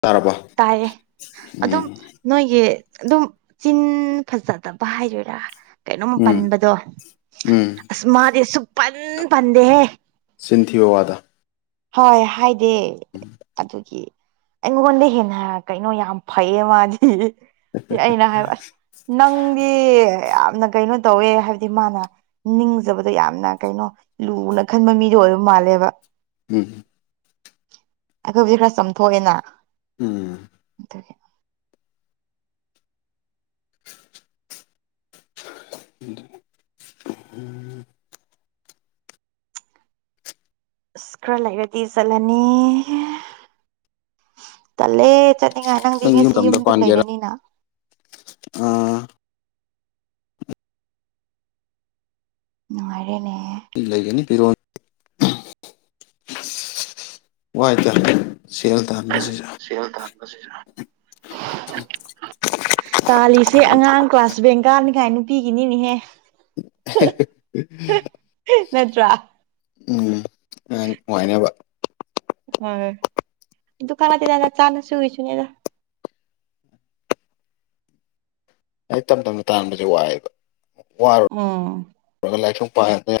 ꯇꯥꯔꯕ ꯇꯥꯏꯌꯦ ꯑꯗꯨꯝ ꯎꯝ ꯅꯣꯏꯒꯤ ꯑꯗꯨꯝ ꯆꯤꯟ ꯐꯖꯗꯕ ꯍꯥꯏꯗꯣꯏꯔꯥ ꯀꯩꯅꯣꯝ ꯎꯝ ꯄꯟꯕꯗꯣ ꯎꯝ ꯑꯁ ꯃꯥꯗꯤ ꯁꯁꯨꯛ ꯄꯟ ꯄꯟꯗꯦꯍꯦ ꯁꯤꯤꯟꯊꯤ ꯑꯣꯏ ꯋꯥꯗ ꯍꯣꯏ ꯍꯥꯏꯗꯦ ꯑꯗꯨꯒꯤ ꯑꯩꯉꯉꯣꯟꯗ ꯍꯦꯟꯅ ꯀꯩꯅꯣ ꯌꯥꯝ ꯐꯩꯌꯦ ꯃꯥꯗꯤ ꯑꯩꯅ ꯍꯥꯏꯕ ꯑꯁ ꯅꯪꯗꯤ ꯌꯥꯝꯅ ꯀꯩꯅꯣ ꯇꯧꯋꯦ ꯍꯥꯏꯕꯗꯤ ꯃꯥꯅ ꯅꯤꯡꯖꯕꯗꯣ ꯌꯥꯝꯅ ꯀꯩꯅꯣ ꯂꯨꯅ ꯈꯟꯕ ꯃꯤꯗꯣ ꯑꯣꯏꯕ ꯃꯥꯂꯦꯕ ꯎꯝ ꯑꯩꯈꯣꯏꯕꯨꯗꯤ ꯈꯔ ꯆꯥꯝꯊꯣꯛꯑꯦꯅ ꯎꯝ ꯑꯗꯨ ꯎꯝ ꯎꯁꯀ꯭ꯔ ꯂꯩꯔꯗꯤ ꯆꯂꯅꯤ ꯇꯂꯦꯠ ꯉꯥꯏ ꯅꯪꯗꯤ ꯅꯪ ꯉꯁꯤ ꯌꯨꯝꯗꯨꯝ ꯂꯩꯔꯅꯤꯅ ꯑ ꯅꯨꯡꯉꯥꯏꯔꯦꯅꯦ ꯂꯩꯒꯅꯤ ꯄꯤꯔꯣ ꯋꯥꯇꯦ ꯁꯤꯦꯜ ꯇꯁꯤ ꯇꯥꯜꯂꯤꯁꯦ ꯑꯉꯥꯡ ꯀ꯭ꯂꯥꯁ ꯁꯕꯦꯟ ꯀꯥꯅꯤꯉꯥꯏ ꯅꯨꯄꯤꯒꯤꯅꯤꯅꯤꯍꯦ [inaudible] ꯅꯠꯇ꯭ꯔꯥ ꯎꯝ ꯌꯥꯝ ꯅꯨꯡꯉꯥꯏꯅꯦꯕ ꯍꯣꯏ ꯗꯨꯀꯥꯟꯇꯅ ꯆꯥꯅ ꯁꯨꯏꯁꯨꯅꯦꯗ [inaudible] ꯑꯩ ꯇꯝ ꯇꯞꯅ ꯇꯥꯟꯕꯁꯦ ꯋꯥꯏꯑꯦꯕ ꯎꯝ ꯋꯥꯔ ꯂꯥꯏꯁ ꯄꯗ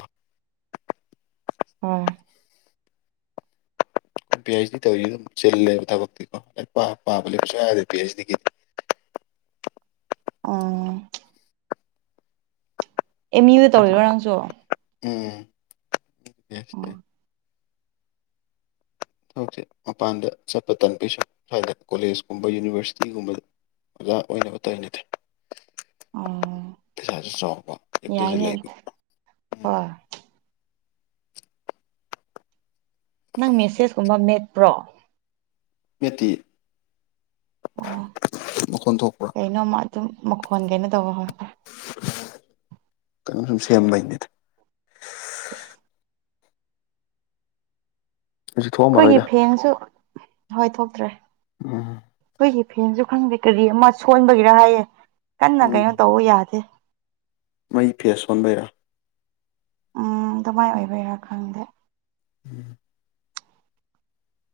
ꯑ ꯄꯤ ꯑꯩꯩꯆ ꯗꯤ ꯇꯧꯔꯤ ꯑꯗꯨꯝ ꯆꯤꯜꯂꯦꯕ ꯊꯕꯛꯇꯤꯀꯣ ꯑꯩ ꯄꯥꯕ ꯂꯩꯕꯁꯨ ꯌꯥꯗꯦ ꯄꯤ ꯑꯩꯆ ꯗꯤꯒꯤꯗꯤ [inaudible] ꯎ ꯑꯦꯝ ꯌꯨꯗ ꯇꯧꯔꯤꯔꯣ ꯅꯪꯁꯨ ꯎꯝ ꯍꯧꯁꯩ ꯃꯄꯥꯟꯗ ꯆꯠꯄ ꯇꯥꯟ ꯄꯁꯨ ꯍꯥꯏꯗ ꯀꯣꯂꯦꯖꯀꯨꯝꯕ ꯌꯨꯅꯤꯚꯔꯁꯤꯇꯤꯒꯨꯝꯕꯗ ꯑꯣꯖꯥ ꯑꯣꯏꯅꯕ ꯇꯥꯏꯅꯠꯇꯦ ꯎꯝ ꯄꯩꯁꯥꯁꯨ ꯆꯥꯎꯣꯡꯉꯕ ꯑꯝꯇꯁꯨ ꯌꯥꯏꯅꯦ ꯂꯩꯕ ꯎꯝ ꯍꯣꯏ ꯅꯪ ꯃꯦꯁꯦꯁꯀꯨꯝꯕ ꯃꯦꯠꯄ꯭ꯔꯣ ꯠꯇ ꯑꯣ ꯀꯩꯅꯣꯃ ꯑꯗꯨꯝ ꯃꯈꯣꯟ ꯀꯩꯅꯣ ꯇꯧꯕ ꯍꯣꯏ ꯀꯩꯅꯣ ꯁꯨꯝ ꯁꯦꯝꯕꯩꯅꯤꯗ [inaudible] ꯍꯧꯖꯤꯛ ꯑꯩꯈꯣꯏꯒꯤ ꯊꯣꯛꯑꯝꯃꯔꯣꯏꯗ ꯐꯦꯟꯁꯨ ꯍꯣꯏ ꯊꯣꯛꯇ꯭ꯔꯦ ꯑ ꯑꯩꯈꯣꯏꯒꯤ ꯐꯦꯟꯁꯨ ꯈꯪꯗꯦ ꯀꯔꯤ ꯑꯃ ꯁꯣꯟꯕꯒꯤꯔ ꯍꯥꯏꯌꯦ ꯀꯟꯅ ꯎꯝ ꯀꯩꯅꯣ ꯇꯧꯕ ꯌꯥꯗꯦ ꯃꯩ ꯐꯦꯁ ꯁꯣꯟꯕꯩꯔꯥ ꯎꯝ ꯑꯗꯨꯃꯥꯏꯅ ꯑꯣꯏꯕꯩꯔꯥ ꯈꯪꯗꯦ ꯎꯝ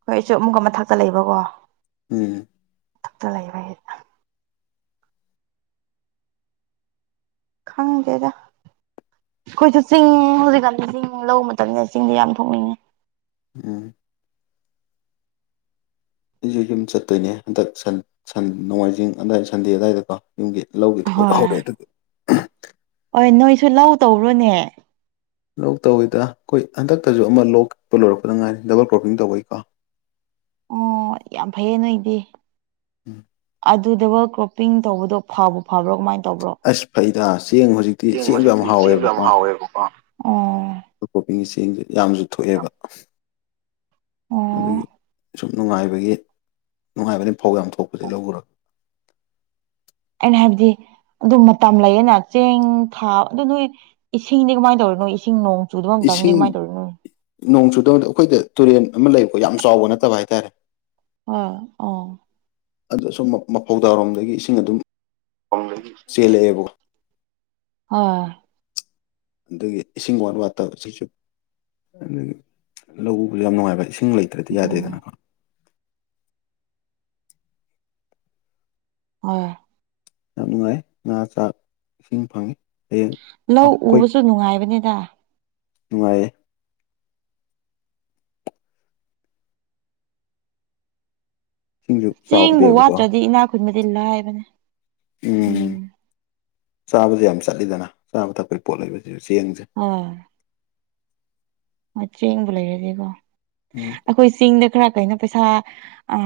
ꯍꯣꯏꯁꯨ ꯑꯃꯨꯛꯀ ꯃꯊꯛꯇ ꯂꯩꯕꯀꯣ ꯎꯝ ꯊꯛꯇ ꯂꯩꯕꯩ ꯈꯪꯗꯦꯗ ꯑꯈꯣꯏꯁꯨ ꯆꯤꯡ ꯍꯧꯖꯤꯛꯀꯥꯟꯗꯤ ꯆꯤꯡ ꯂꯧ ꯃꯇꯝꯅꯤꯗ ꯆꯤꯡꯗꯤ ꯌꯥꯝ ꯊꯣꯛꯅꯤꯡꯉꯦ ꯎꯝ ꯑꯩꯁꯨ ꯌꯨꯝ ꯆꯠꯇꯣꯏꯅꯦ ꯍꯟꯗꯛ ꯁꯟ ꯁꯟ ꯅꯣꯡꯃꯥꯏꯖꯤꯡ ꯑꯗꯨꯋꯥꯏꯗ ꯁꯟꯗꯦ ꯑꯗꯨꯋꯥꯏꯗꯀꯣ ꯌꯨꯝꯒꯤ ꯂꯧꯒꯤ ꯊꯕꯛ ꯍꯣꯏ ꯍꯧꯔꯛꯑꯦ ꯑꯗꯨꯒꯤ ꯍꯣꯏ ꯅꯣꯏꯁꯨ ꯂꯧ ꯇꯧꯔꯣꯅꯦ ꯂꯩ ꯇꯧꯋꯤꯗ ꯑꯈꯣꯏ ꯍꯟꯗꯛꯇꯁꯨ ꯑꯃ ꯂꯣꯛꯄ ꯂꯣꯏꯔꯛꯄꯗ ꯉꯥꯏꯔꯤ ꯗꯕꯜ ꯀ꯭ꯔꯣꯞꯄꯤꯡ ꯇꯧꯕꯩꯀꯣ [unintelligible] ꯑꯣ ꯌꯥꯝ ꯐꯩꯌꯦ ꯅꯣꯏꯗꯤ ꯎꯝ ꯑꯗꯨ ꯗꯕꯜ ꯀ꯭ꯔꯣꯞꯄꯤꯡ ꯇꯧꯕꯗꯣ ꯐꯕꯨ ꯐꯕ꯭ꯔꯣ ꯀꯃꯥꯏ ꯇꯧꯕ꯭ꯔꯣ ꯑꯁ ꯐꯩꯗ ꯆꯦꯡ ꯍꯧꯖꯤꯛꯇꯤ ꯆꯦꯡ ꯆꯦꯡꯁꯨ ꯌꯥꯝ ꯍꯧꯖꯤꯛꯇꯤ ꯆꯦꯡꯗꯣ ꯌꯥꯝ ꯍꯥꯎꯋꯦꯕꯀꯣ ꯍꯥꯎꯋꯦꯕꯀꯣ ꯑꯣ ꯀ꯭ꯔꯣꯄꯤꯡ ꯆꯦꯡ ꯆꯦꯡꯁꯦ ꯌꯥꯝꯁꯨ ꯊꯣꯛꯑꯦꯕ ꯑꯣ ꯑꯗꯨꯒꯤ ꯁꯨꯝ ꯅꯨꯡꯉꯥꯏꯕꯒꯤ ꯅꯨꯡꯉꯥꯏꯕꯅꯤ ꯐꯧ ꯌꯥꯝ ꯊꯣꯛꯄꯅꯤ ꯂꯧ ꯎꯔ ꯑꯩꯅ ꯍꯥꯏꯕꯗꯤ ꯑꯗꯨ ꯃꯇꯝ ꯂꯩꯌꯦꯅ ꯆꯦꯡ ꯊꯥ ꯑꯗꯨ ꯅꯣꯏ ꯏꯁꯤꯡꯗꯤ ꯀꯃꯥꯏꯅ ꯇꯧꯔꯤ ꯅꯣꯏ ꯏꯁꯤꯡ ꯅꯣꯡ ꯆꯨꯗꯕ ꯃꯇꯝꯗꯤ ꯀꯃꯥꯏ ꯇꯧꯔꯤꯅꯣ ꯑꯗꯣ ꯑꯈꯣꯏꯗ ꯇꯨꯔꯦꯟ ꯑꯃ ꯂꯩꯕꯀꯣ ꯌꯥꯝ ꯆꯥꯎꯕ ꯅꯠꯇꯕ ꯍꯥꯏꯇꯥꯔꯦ ꯑ ꯑ ꯑꯗꯨ ꯁꯨꯝ ꯃꯐꯧꯗꯥ ꯔꯣꯝꯗꯒꯤ ꯏꯁꯤꯡ ꯑꯗꯨꯝ ꯆꯦꯜꯂꯛꯑꯦꯕꯀꯣ ꯑ ꯑꯗꯒꯤ ꯏꯁꯤꯡ ꯋꯥꯠ ꯋꯥꯠꯇ ꯁꯤꯁꯨ ꯑꯗꯒꯤ ꯂꯧꯎꯕꯁꯨ ꯌꯥꯝ ꯅꯨꯡꯉꯥꯏꯕ ꯏꯁꯤꯡ [unintelligible] ꯂꯩꯇ꯭ꯔꯗꯤ ꯎꯝ ꯌꯥꯗꯦꯗꯅ ꯑ ꯌꯥꯝ ꯅꯨꯡꯉꯥꯏ ꯉꯥ ꯆꯥꯛ ꯏꯁꯤꯡ ꯐꯪꯉꯤ ꯍꯌꯦꯡ ꯂꯧ ꯑꯩꯈꯣꯏ ꯎꯕꯁꯨ ꯅꯨꯡꯉꯥꯏꯕꯅꯦꯗ ꯅꯨꯡꯉꯥꯏꯌꯦ ꯏꯁꯤꯡꯁꯨ ꯆꯦꯡꯕꯨ ꯆꯥꯎꯗꯦꯕꯀꯣ ꯋꯥꯠꯇ꯭ꯔꯗꯤ ꯏꯅꯥꯛ ꯈꯨꯟꯕꯗꯤ ꯂꯥꯏꯕꯅꯦ ꯎꯝ ꯆꯥꯕꯁꯦ ꯌꯥꯝ ꯆꯠꯂꯤꯗꯅ ꯆꯥꯕ ꯊꯛꯄꯒꯤ ꯄꯣꯠ ꯂꯩꯕꯁꯤꯁꯨ ꯆꯦꯡꯁꯦ ꯑ ꯆꯦꯡꯕꯨ ꯂꯩꯔꯗꯤ ꯀꯣ ꯎꯝ ꯑꯈꯣꯏ ꯆꯤꯡꯗ ꯈꯔ ꯀꯩꯅꯣ ꯄꯩꯁꯥ ꯑ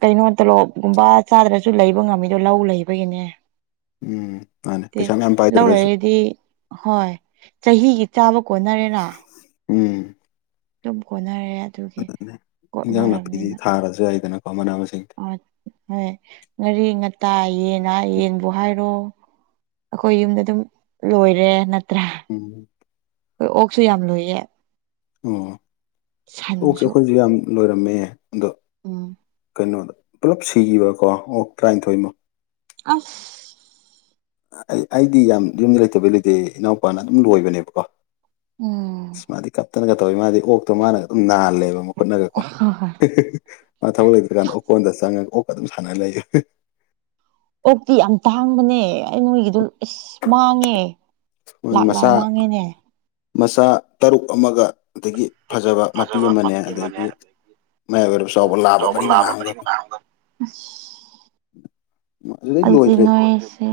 ꯀꯩꯅꯣ ꯇꯣꯂꯣꯞꯒꯨꯝꯕ ꯆꯥꯗ꯭ꯔꯁꯨ ꯂꯩꯕ ꯉꯝꯃꯤꯗꯣ ꯂꯧ ꯂꯩꯕꯒꯤꯅꯦ ꯎꯝ ꯃꯥꯅꯤ ꯄꯩꯁꯥ ꯃꯌꯥꯝ ꯂꯧ ꯄꯥꯏꯗ꯭ꯔꯒꯁꯨ ꯂꯩꯔꯗꯤ ꯍꯣꯏ ꯆꯍꯤꯒꯤ ꯆꯥꯕ ꯀꯣꯟꯅꯔꯦꯅ ꯎꯝ ꯑꯗꯨꯝ ꯀꯣꯟꯅꯔꯦ ꯑꯗꯨꯒꯤ ꯑꯗꯨꯅꯦ ꯏꯟꯖꯥꯡ ꯅꯥꯄꯤꯗꯤ ꯀꯣꯠꯅꯔꯕꯅꯤꯅ ꯊꯥꯔꯁꯨ ꯌꯥꯏꯗꯅꯀꯣ ꯃꯅꯥ ꯃꯁꯤꯡꯗꯤ ꯑ ꯍꯣꯏ ꯉꯔꯤ ꯇꯥꯏ ꯌꯦꯟ ꯑ ꯌꯦꯟꯕꯨ ꯍꯥꯏꯔꯣ ꯑꯈꯣꯏ ꯌꯨꯝꯗ ꯑꯗꯨꯝ ꯂꯣꯏꯔꯦ ꯅꯠꯇ꯭ꯔꯥ ꯎꯝ ꯍꯣꯏ ꯑꯣꯛꯁꯨ ꯌꯥꯝ ꯂꯣꯏꯌꯦ ꯑꯣ ꯑꯣꯛꯁꯦ ꯁꯟꯁꯨ ꯑꯈꯣꯏꯁꯨ ꯌꯥꯝ ꯂꯣꯏꯔꯝꯃꯦ ꯑꯗꯣ ꯎꯝ ꯀꯩꯅꯣꯗ ꯄꯨꯂꯞ ꯁꯤꯒꯤꯕꯀꯣ ꯑꯣꯛ ꯇ꯭ꯔꯥꯏꯟꯊꯣꯏꯃꯨꯛ ꯑꯁ ꯑꯩ ꯑꯩꯗꯤ ꯌꯥꯝ ꯌꯨꯝ ꯂꯩꯇꯕꯩ ꯂꯩꯇꯦ ꯏꯅꯥꯎꯄꯥꯅ ꯑꯗꯨꯝ ꯂꯣꯏꯕꯅꯦꯕꯀꯣ ꯎꯝ ꯑꯁ ꯃꯥꯗꯤ ꯀꯞꯇꯅꯒ ꯇꯧꯋꯤ ꯃꯥꯗꯤ ꯑꯣꯛꯇꯣ ꯃꯥꯅ ꯑꯗꯨꯝ ꯅꯥꯍꯜꯂꯦꯕ ꯃꯈꯨꯠꯅꯒꯀꯣ ꯍꯣꯏ ꯍꯣꯏ ꯃꯥ ꯊꯕꯛ ꯂꯩꯇ꯭ꯔꯀꯥꯟꯗ ꯑꯣꯀꯣꯟꯗ ꯆꯪꯉꯒ ꯑꯣꯛꯀ ꯑꯗꯨꯝ ꯁꯥꯟꯅ ꯂꯩꯌꯦ ꯑꯣꯛꯇꯤ ꯌꯥꯝ ꯇꯥꯡꯕꯅꯦ ꯑꯩ ꯅꯣꯏꯒꯤꯗ ꯏꯁꯁ ꯃꯥꯡꯉꯦ ꯃꯣꯏꯒꯤ ꯂꯥꯛ ꯂꯥꯛ ꯃꯆꯥ ꯃꯥꯡꯉꯦꯅꯦ ꯃꯆꯥ ꯇꯔꯨꯛ ꯑꯃꯒꯗꯒꯤ ꯐꯖꯕ ꯃꯄꯤ ꯑꯃꯅꯦ ꯑꯗꯒꯤ ꯃꯌꯥꯝ ꯑꯣꯏꯔ ꯆꯥꯎꯕ ꯂꯥꯑꯕ ꯃꯔꯤ ꯃꯉꯥ ꯑꯃꯈꯛ ꯑꯗꯨꯗꯤꯟꯅꯁꯦ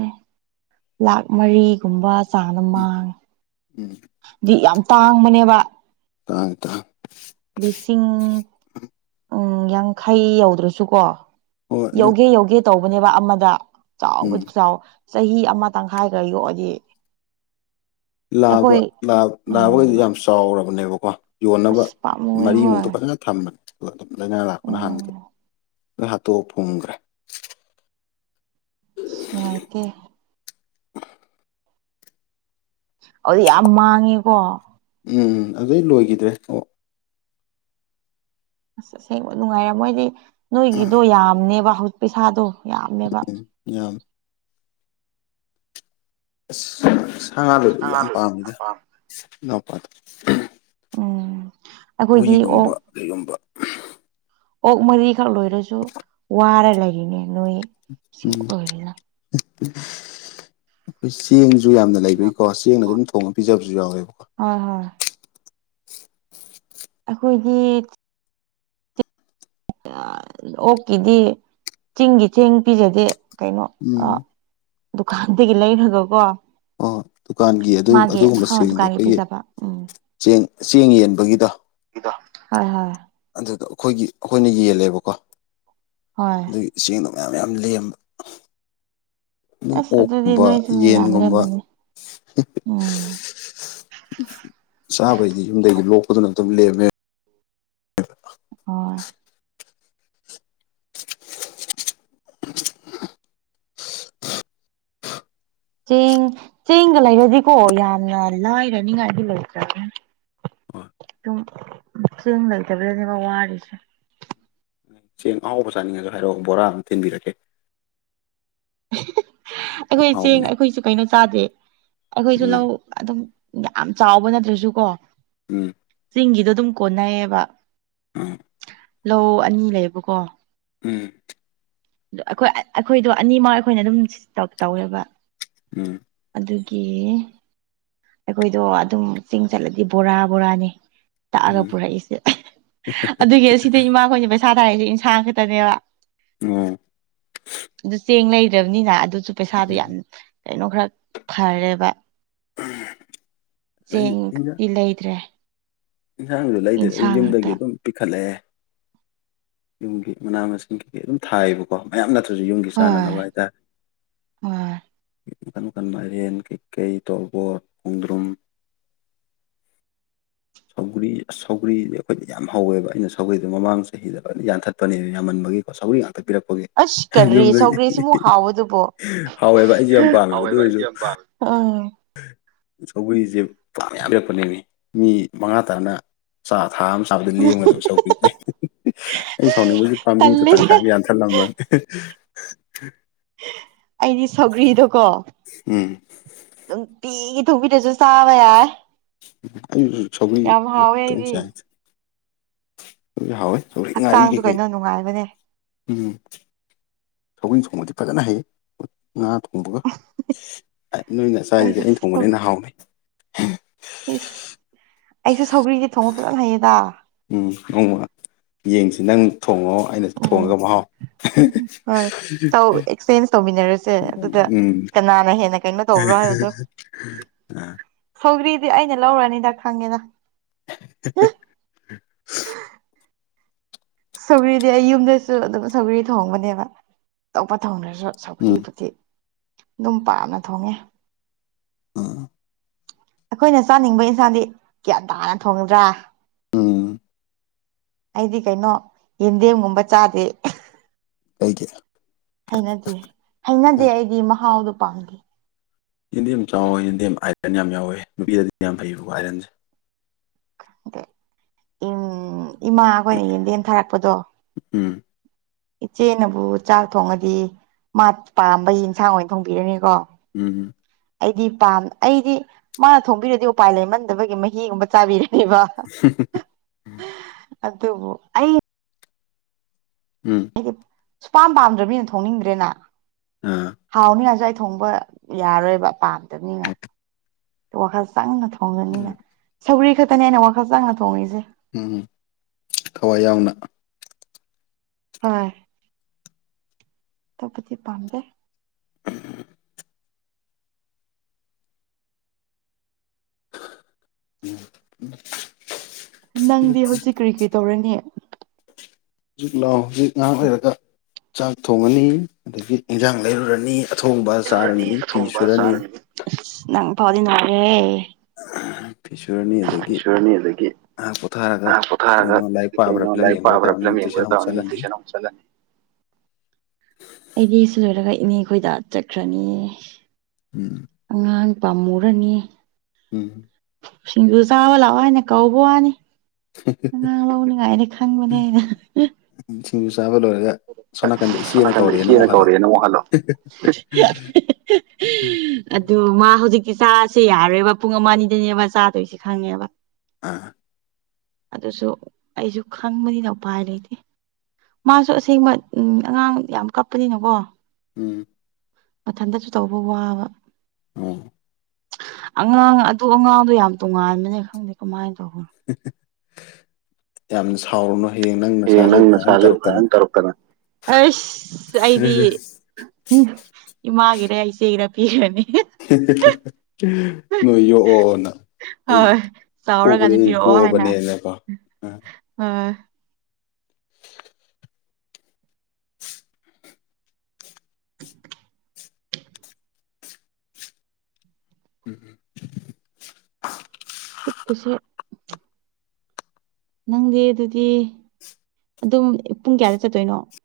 ꯂꯥꯛ ꯃꯔꯤꯒꯨꯝꯕ ꯆꯥꯡꯅ ꯎꯝ ꯃꯥꯡꯉꯦ ꯎꯝ ꯗꯤ ꯌꯥꯝ ꯇꯥꯡꯕꯅꯦꯕ ꯇꯥꯡ ꯇ ꯂꯤꯁꯤꯡ ꯎꯝ ꯌꯥꯡꯈꯩ ꯌꯧꯗ꯭ꯔꯁꯨꯀꯣ ꯍꯣꯏ ꯑꯗꯨꯝ ꯌꯧꯒꯦ ꯌꯧꯒꯦ ꯇꯧꯕꯅꯦꯕ ꯑꯃꯗ ꯎꯝ ꯆꯥꯎꯕꯗꯤ ꯆꯥꯎ ꯆꯍꯤ ꯑꯃ ꯇꯪꯈꯥꯏꯈ꯭ꯔ ꯌꯣꯛꯑꯗꯤ ꯂꯥꯕ ꯑꯩꯈꯣꯏ ꯂꯥꯕꯈꯩꯗꯤ ꯎꯝ ꯌꯥꯝ ꯆꯥꯎꯔꯕꯅꯦꯕꯀꯣ ꯌꯣꯟꯅꯕ ꯑꯁ ꯄꯥꯝꯃꯨꯑꯦ ꯃꯔꯤꯃꯨꯛꯇ ꯍꯣꯏ ꯐꯖꯅ ꯊꯝꯃꯅꯤ ꯑꯗꯨꯝ ꯂꯥꯏꯅꯥ ꯂꯥꯛꯄꯅ ꯎꯝ ꯍꯥꯡꯉꯗꯦ ꯍꯥꯇꯣꯛ ꯐꯨꯝꯈ꯭ꯔꯦ ꯅꯨꯡꯉꯥꯏꯇꯦ ꯑꯗꯨꯗꯤ ꯌꯥꯝ ꯃꯥꯡꯉꯦꯀꯣ ꯎꯝ ꯎꯝ ꯑꯗꯨꯩ ꯂꯣꯏꯈꯤꯗ꯭ꯔꯦ ꯑꯣ ꯑꯁ ꯑꯁꯦꯡꯕ ꯅꯨꯡꯉꯥꯏꯔ ꯃꯣꯏꯗꯤ ꯅꯣꯏꯒꯤꯗꯣ ꯌꯥꯝꯅꯦꯕ ꯍꯧꯖꯤꯛ ꯄꯩꯁꯥꯗꯣ ꯌꯥꯝꯃꯦꯕ ꯝ ꯌꯥꯝ ꯑꯁ ꯁꯥ ꯉꯥ ꯂꯣꯏꯕꯗꯤ ꯌꯥꯝ ꯄꯥꯝꯗ ꯏꯅꯥꯎꯄꯥꯗꯣ ꯎꯝ ꯑꯩꯈꯣꯏꯗꯤ ꯍꯨꯏꯒꯨꯝꯕ ꯑꯣꯛ ꯀꯩꯒꯨꯝꯕ ꯑꯣꯛ ꯃꯔꯤꯈꯛ ꯂꯣꯏꯔꯁꯨ ꯋꯥꯔ ꯂꯩꯔꯤꯅꯦ ꯣꯏ ꯁꯤ ꯎꯝ ꯑꯣꯏ ꯑꯩꯈꯣꯏ ꯆꯦꯡ ꯁꯨ ꯌꯥꯝꯅ ꯂꯩꯕꯒꯤꯀꯣ ꯆꯦꯡꯅ ꯑꯗꯨꯝ ꯊꯣꯡꯉ ꯄꯤꯖꯕꯁꯨ ꯌꯥꯎꯋꯦꯕꯀꯣ ꯍꯣꯏ ꯍꯣꯏ ꯑꯩꯈꯣꯏꯒꯤ ꯑꯣꯛꯀꯤꯗꯤ ꯆꯤꯡꯒꯤ ꯊꯦꯡ ꯄꯤꯖꯗꯦ ꯀꯩꯅꯣ ꯎꯝ ꯗꯨꯀꯥꯟꯗꯒꯤ ꯂꯩꯈ꯭ꯔꯒꯀꯣ ꯑꯣ ꯗꯨꯀꯥꯟꯒꯤ ꯑꯗꯨ ꯑꯗꯨꯒꯨꯝꯕ ꯍ ꯁꯦꯜꯗꯣ ꯗꯨꯀꯥꯟꯒꯤ ꯑꯩꯈꯣꯏꯒꯤ ꯄꯤꯖꯕ ꯎꯝ ꯆꯦꯡ ꯆꯦꯡ ꯌꯦꯟꯕꯒꯤꯗ ꯍꯣꯏ ꯍꯣꯏ ꯑꯗꯨꯗ ꯑꯩꯈꯣꯏꯒꯤ ꯑꯩꯈꯣꯏꯅ ꯌꯦꯜꯂꯦꯕꯀꯣ ꯍꯣꯏ ꯑꯗꯨꯒꯤ ꯆꯦꯡꯅ ꯃꯌꯥꯝ ꯌꯥꯝ ꯂꯦꯝꯕ ꯑꯗꯨꯝ ꯑꯁ ꯑꯗꯨꯗꯤ ꯑꯣꯛꯀꯨꯝꯕ ꯅꯣꯏꯁꯨ ꯌꯥꯝ ꯌꯦꯟꯒꯨꯝꯕ ꯂꯩꯦꯕꯅꯤ ꯑꯣꯝ ꯆꯥꯕꯩꯗꯤ ꯌꯨꯝꯗꯒꯤ ꯂꯣꯛꯄꯗꯨꯅ ꯑꯗꯨꯝ ꯂꯦꯝꯃꯦ ꯍ ꯆꯦꯡ ꯆꯦꯡꯒ ꯂꯩꯔꯗꯤꯀꯣ ꯌꯥꯝꯅ ꯂꯥꯏꯔꯅꯤꯉꯥꯏꯗꯤ ꯂꯩꯇ꯭ꯔꯒꯦ [inaudible] ꯁꯦꯡ ꯂꯩꯇꯃ ꯋꯥꯔꯁ ꯆꯦꯡ ꯑꯍꯥꯎꯕ ꯆꯥꯅꯤꯡꯉꯁꯨ ꯍꯥꯏꯔꯛꯑꯣ ꯕꯣꯔꯥ ꯑꯃꯝ ꯊꯤꯟꯕꯤꯔꯛꯀꯦ ꯑꯩꯈꯣꯏ ꯆꯦꯡ ꯑꯍꯥꯎꯕꯅꯦ ꯑꯩꯈꯣꯏꯁꯨ ꯀꯩꯅꯣ ꯆꯥꯗꯦ ꯑꯩꯈꯣꯏꯁꯨ ꯎꯝ ꯂꯧ ꯑꯗꯨꯝ ꯌꯥꯝ ꯆꯥꯎꯕ ꯅꯠꯇ꯭ꯔꯁꯨ ꯀꯣ ꯎꯝ ꯆꯤꯡꯒꯤꯗꯣ ꯑꯗꯨꯝ ꯀꯣꯟꯅꯩꯌꯦꯕ ꯎꯝ ꯂꯧ ꯑꯅꯤ ꯂꯩꯌꯦꯕꯀꯣ ꯎꯝ ꯑ ꯑꯩꯈꯣꯏ ꯑꯩꯈꯣꯏꯗꯣ ꯑꯅꯤꯃꯛ ꯑꯩꯈꯣꯏꯅ ꯑꯗꯨꯝ ꯇꯧꯋꯦꯕ ꯎꯝ ꯑꯗꯨꯒꯤ ꯑꯩꯈꯣꯏꯗꯣ ꯑꯗꯨꯝ ꯆꯤꯡ ꯆꯠꯂꯗꯤ ꯕꯣꯔꯥ ꯕꯣꯔꯥꯅꯤ ꯇꯥꯛꯑꯒ ꯎꯝ ꯄꯨꯔꯛꯏꯁꯦ ꯑꯗꯨꯒꯤ ꯁꯤꯗ ꯏꯃꯥꯈꯣꯏꯅ ꯄꯩꯁꯥ ꯊꯥꯔꯛꯏꯁꯦ ꯏꯟꯁꯥꯡ ꯈꯛꯇꯅꯦꯕ ꯎꯝ ꯑꯗꯨ ꯆꯦꯡ ꯂꯩ꯭ꯔꯕꯅꯤꯅ ꯑꯗꯨꯁꯨ ꯄꯩꯁꯥꯗꯣ ꯌꯥꯝ ꯀꯩꯅꯣ ꯈꯔ ꯈꯔꯦꯕ ꯎꯝ ꯆꯦꯡꯡ ꯏꯂ ꯏꯗ꯭ꯔꯦ ꯌꯦꯟꯁꯥꯡꯁꯨ ꯂꯩꯗ꯭ꯔ ꯑꯩ ꯌꯨꯝꯗꯒꯤ ꯑꯗꯨꯝ ꯄꯤꯈꯠꯂꯛꯑꯦ ꯌꯨꯝꯒꯤ ꯃꯅꯥ ꯃꯁꯤꯡ ꯀꯩꯀꯩ ꯑꯗꯨꯝ ꯊꯥꯏꯌꯦꯕꯀꯣ ꯃꯌꯥꯝꯅ ꯌꯨꯝꯒꯤ ꯍꯣꯏ ꯁꯥꯟꯅꯅꯕ ꯍꯥꯏꯇꯥꯔꯦ ꯍꯣꯏ ꯏꯀꯟ ꯃꯈꯀꯟ ꯃꯥꯏꯔꯦꯟ ꯀꯩꯀꯩ ꯇꯣꯔꯕꯣꯠ ꯈꯣꯡꯗ꯭ꯔꯨꯝ [unintelligible] ꯁꯧꯒ꯭ꯔꯤ ꯁꯧꯒ꯭ꯔꯤꯁꯦ ꯑꯩꯈꯣꯏꯗꯤ ꯌꯥꯝ ꯍꯧꯋꯦꯕ ꯑꯩꯅ ꯁꯧꯒ꯭ꯔꯤꯗꯣ ꯃꯃꯥꯡ ꯆꯍꯤꯗꯅ ꯌꯥꯟꯊꯠꯄꯅꯦ ꯌꯥꯝꯃꯟꯕ ꯁ ꯇꯠꯄꯤꯔꯛꯄꯒꯤ ꯑꯁ ꯀꯔꯤ ꯌꯨꯝꯗꯒꯤ ꯁꯧꯒ꯭ꯔꯤꯁꯤꯃꯨꯛ ꯍꯥꯎꯕꯗꯨꯕꯣ ꯍꯥꯎꯋꯦꯕ ꯑꯩꯁꯨꯦ ꯌꯥꯝ ꯄꯥꯝꯃꯦꯕ ꯑꯗꯨ ꯑꯣꯏꯔꯁꯨ ꯑꯣ ꯁꯧꯒꯔꯤꯁꯦ ꯄꯥ ꯃ ꯌꯥꯝ ꯄꯤꯔꯛꯄꯅꯦꯃꯤ ꯃꯤ ꯃꯉꯥ ꯇꯔꯅ ꯆꯥ ꯊꯥ ꯑꯃ ꯆꯥꯕꯗ ꯂꯦꯝꯒ ꯑꯗꯨꯝ ꯁꯧꯕꯤꯗꯩ ꯑꯩ ꯁꯥꯎꯅꯤꯡꯕꯕꯁꯤ ꯄꯥꯝꯕꯤꯗꯨꯣ ꯇꯪꯈꯥꯏ ꯇꯜꯂꯤꯍꯦ ꯑꯃ ꯌꯥꯟꯊꯠꯂꯝꯕꯅꯤ [unintelligible] ꯑꯩꯗꯤ ꯁꯧꯒ꯭ꯔꯤꯗꯣꯀꯣ ꯎꯝ ꯅꯨꯡꯇꯤ ꯊꯃꯤ ꯇꯁꯨ ꯁꯥꯕ ꯌꯥ ꯁ ꯑꯩꯗꯤ ꯆ ꯍ ꯍꯛꯆꯥꯡꯁꯨ ꯀꯩꯅꯣ ꯅꯨꯡꯉꯥꯏꯕꯅꯦ ꯎꯝ ꯁꯅ ꯁꯗꯤꯤ ꯐꯖꯅ ꯍꯥꯏꯌꯦ ꯉꯥ ꯊꯣꯡꯕꯒ ꯅꯣꯏꯅ ꯆꯥꯏꯔꯤꯗꯤ ꯑꯩꯁꯨ ꯑꯩꯅ ꯊꯣꯡꯕꯅꯦ ꯑꯅ ꯁꯧꯒ꯭ꯔꯤ ꯍꯥꯎꯅꯩ ꯏꯁ ꯑꯩꯁꯦ ꯁꯧꯒ꯭ꯔꯤꯁ ꯊꯣꯡꯕ ꯐꯖꯅ ꯍꯩꯌꯦꯗ ꯎꯝ ꯑꯃ ꯌꯦꯡꯁꯤ ꯅꯪ ꯊꯣꯡꯉꯣ ꯑꯩꯅꯁꯨ ꯎꯝ ꯊꯣꯡꯉꯒ ꯃꯍꯥꯎ ꯍꯣꯏ ꯇꯧ ꯑꯦꯛꯁꯆꯦꯟꯖ ꯇꯧꯃꯤꯟꯅꯔꯁꯦ ꯑꯗꯨꯗ ꯎꯝ ꯀꯅꯥꯅ ꯍꯦꯟꯅ ꯀꯩꯅꯣ ꯇꯧꯕ꯭ꯔꯣ ꯍꯥꯏꯕꯗꯣ ꯑ ꯁꯧꯒ꯭ꯔꯤꯗꯤ ꯑꯩꯅ ꯂꯧꯔꯅꯤꯗ ꯈꯪꯉꯦꯅ [unintelligible] ꯁꯧꯒꯔꯤꯗꯤ ꯑꯩ ꯌꯨꯝꯗꯁꯨ ꯑꯗꯨꯝ ꯁꯧꯒꯔꯤ ꯊꯣꯡꯕꯅꯦꯕ ꯑꯇꯣꯞꯄ ꯊꯣꯡꯅꯔ ꯎꯝ ꯁꯒ꯭ꯔꯤꯕꯕꯨꯨꯗꯤ ꯑꯗꯨꯝ ꯄꯥꯝꯅ ꯊꯣꯡꯉꯦ ꯎꯝ ꯑꯩꯈꯣꯏꯅ ꯆꯥꯅꯤꯡꯕ ꯏꯟꯁꯥꯡꯗꯤ ꯀꯒ꯭ꯌꯥꯟ ꯇꯥꯅ ꯊꯣꯡꯒꯗ꯭ꯔꯥ ꯎꯝ ꯑꯩꯗꯤ ꯀꯩꯅꯣ ꯌꯦꯟꯗꯦꯝꯒꯨꯝꯕ ꯆꯥꯗꯦ ꯑꯩꯒꯤ ꯍꯩꯅꯗꯦ ꯍꯩꯅꯗꯦ ꯑꯩꯗꯤ ꯃꯍꯥꯎꯗꯣ ꯄꯥꯗꯦ ꯌꯦꯤꯟꯗꯦꯝ ꯆꯥꯎꯋꯦ ꯌꯦꯟꯗꯦꯝ ꯑꯥꯏꯔꯟ ꯌꯥꯝ ꯌꯥꯎꯋꯦ ꯅꯨꯄꯤꯗꯗꯤ ꯌꯥꯝ ꯐꯩꯌꯦꯕꯀ ꯑꯥꯏꯔꯟꯁꯦ ꯈꯪ ꯎ ꯏꯃꯥ ꯑꯩꯈꯣꯏꯅ ꯌꯦꯨꯝꯗꯦꯟꯊꯥꯔꯛꯄꯗꯣ ꯎꯝ ꯏꯆꯦꯅꯕꯨ ꯆꯥꯛ ꯊꯣꯡꯉꯗꯤ ꯃꯥ ꯄꯥꯝꯕꯒꯤ ꯌꯦꯟꯁꯥꯡ ꯑꯣꯏꯅ ꯊꯣꯡꯕꯤꯔꯅꯤꯀꯣ ꯎꯝ ꯑꯩꯗꯤ ꯄꯥꯝꯅ ꯑꯩꯗꯤ ꯃꯥꯅ ꯊꯣꯡꯝꯕꯤꯔꯗꯤ ꯎꯄꯥꯏ ꯂꯩꯃꯟꯗꯕꯒꯤ ꯃꯍꯤꯒꯨꯝꯕ ꯆꯥꯕꯤꯔꯦ ꯕ ꯑꯗꯨꯕꯨ ꯑꯩ ꯎꯝ ꯁꯨꯄꯥꯝ ꯄꯥꯝꯗ꯭ꯔꯕꯅꯤꯅ ꯊꯣꯡꯅꯤꯡꯗ꯭ꯔꯦꯅ ꯑꯥ ꯍꯥꯎꯅꯤ ꯍꯥꯏꯁꯨ ꯊꯣꯡꯕ ꯌꯥꯔꯣꯏꯕ ꯄꯥꯝꯗꯕꯅꯤꯅ ꯋꯥꯈꯜ ꯆꯪꯅ ꯊ ꯊꯣꯡꯒꯅꯤꯅ ꯁꯧꯔꯤ ꯈꯛꯇꯅꯦ ꯑꯩꯅ ꯋꯥꯈꯜ ꯆꯥꯡꯅ ꯊꯣꯡꯉꯏꯁꯦ ꯎꯝ ꯊꯋꯥꯏ ꯌꯥꯎꯅ ꯍ ꯇꯕꯨꯗꯤ ꯄꯝꯒꯦ ꯎꯝ ꯅꯪꯗꯤ ꯍꯧꯖꯤꯛ ꯀꯔꯤ ꯀꯔꯤ ꯇꯧꯔꯅꯤ ꯍꯧꯖꯤꯛ ꯂꯥꯛꯑꯣ ꯍꯧꯖꯤꯛ ꯉꯥꯏꯍꯥꯛ ꯑꯣꯏꯔꯒ ꯆꯥꯛ ꯊꯣꯡꯉꯅꯤ ꯑꯗꯒꯤ ꯏꯟꯖꯥꯡ ꯂꯩꯔꯨꯔꯅꯤ ꯑꯊꯣꯡꯕ ꯏꯔꯨꯔꯅꯤ ꯆꯥꯔꯅꯤ ꯐꯤ ꯑꯊꯣꯡꯕ ꯁꯨꯔꯅꯤ ꯆꯥꯔꯅꯤ ꯅꯪ ꯐꯥꯎꯗꯤꯅꯔꯔꯦ [inaudible] ꯑꯗꯒꯤ ꯇ꯭ꯔꯤꯁꯣꯔꯅꯤ ꯂꯩꯗꯒꯤ ꯉꯥꯏꯍꯥꯛ ꯄꯣꯊꯥꯔꯒ ꯑꯥ ꯀꯩ ꯄꯣꯊꯥꯔꯒ ꯀꯩꯅꯣ ꯂꯥꯏꯔꯤꯛ ꯀ ꯄꯥꯕ꯭ꯔꯥ ꯀꯩꯅꯣ ꯐꯤꯂꯝ ꯂꯥꯏꯔꯤꯛ ꯌꯦꯡꯕ꯭ꯔꯥ ꯄꯥꯕ꯭ꯔꯥ ꯇꯧꯔꯅꯤ ꯐꯤꯂꯝ ꯇꯨꯏꯁꯟ ꯌꯦꯡꯕ꯭ꯔꯥ ꯑꯃꯨꯛ ꯆꯠꯂꯅꯤ ꯇꯧꯔꯅꯤꯁ ꯑꯃꯨꯛ ꯆꯠꯂꯅꯤ [inaudible] ꯑꯩꯗꯤꯁꯨ ꯂꯣꯏꯔꯒ ꯏꯅꯦ ꯈꯣꯏꯗ ꯆꯠꯈ꯭ꯔꯅꯤ ꯎꯝ ꯑꯉꯥꯡ ꯄꯥꯝꯃꯨꯔꯅꯤ ꯎꯝ ꯁꯤꯁꯤꯡꯒꯨ ꯆꯥꯕ ꯂ ꯋꯥꯅꯦ ꯀꯧꯕꯣ ꯋꯥꯅꯤ ꯉꯥꯡ ꯂꯧ ꯂꯩꯉꯥꯏꯗꯤ ꯈꯪꯕꯅꯦ ꯍꯥꯏꯏꯅ ꯁꯤꯡꯖꯨ ꯆꯥꯕ ꯂꯣꯏꯔꯒ ꯁꯣꯝ ꯅꯥꯀꯟꯗ ꯁꯣ ꯏꯆꯦꯅ ꯅꯥꯀꯟꯗ ꯀꯧꯔꯛꯑꯦꯅ ꯏꯆꯦꯅ ꯑꯃꯨꯛ ꯍꯜꯂꯣ ꯀꯧꯔꯦ ꯅꯪ ꯑꯃꯛꯍꯜꯂꯣ ꯑꯗꯨ ꯃꯥ ꯍꯧꯖꯤꯛꯇꯤ ꯆꯥꯁꯦ ꯌꯥꯔꯣꯏꯕ ꯄꯨꯡ ꯑꯃ ꯑꯅꯤꯗꯅꯦꯕ ꯆꯥꯗꯣꯏꯁꯦ ꯈꯪꯉꯦꯕ ꯑꯥ ꯑꯗꯨꯁꯨ ꯑꯩꯁꯨ ꯈꯪꯕꯅꯤꯅ ꯎꯄꯥꯏ ꯂꯩꯇꯦ ꯃꯥꯁꯨ ꯁꯤ ꯎꯝ ꯑꯉꯥꯡ ꯌꯥꯝ ꯀꯞꯄꯅꯤꯅꯀꯣ ꯎꯝ ꯃꯊꯟꯇꯁꯨ ꯇꯧꯕ ꯋꯥꯕ ꯎꯝ ꯑꯉꯥꯡ ꯑꯗꯨ ꯑꯉꯥꯡꯗꯣ ꯌꯥꯝ ꯇꯣꯉꯥꯟꯕꯅꯦ ꯈꯪꯗꯦ ꯀꯃꯥꯏꯅ ꯇꯧꯕꯅꯣ ꯌꯥꯝ ꯁꯥꯎꯔꯨꯅꯨ ꯍꯌꯦꯡ ꯅꯪ ꯌꯦ ꯅꯆꯥꯁꯨ ꯅꯪ ꯑꯗꯨꯃꯥꯏꯅ ꯁꯍꯖ ꯇꯧꯔꯛꯇꯅ ꯇꯔꯄꯅꯦ ꯑꯁ ꯑꯩꯗꯤ ꯏꯃꯥꯒꯤꯔ ꯏꯆꯦꯒꯤꯔ ꯄꯤꯕꯅꯤ ꯅꯣꯏ ꯌꯣꯛꯑꯣꯅ ꯑꯩ ꯍꯣꯏ ꯄꯄ ꯆꯥꯎꯔꯀꯥꯟꯗ ꯄꯤꯔꯛꯑꯣ ꯍꯥꯏꯅ ꯄꯕꯅꯦꯅꯀꯣ ꯍꯣꯏ ꯎꯝ ꯎꯝ ꯈꯨꯨꯠꯀꯤꯁꯨ ꯅꯪꯗꯤ ꯑꯗꯨꯗꯤ ꯑꯗꯨꯝ ꯄꯨꯡ ꯀꯌꯥꯗ ꯆꯠꯇꯣꯏꯅꯣ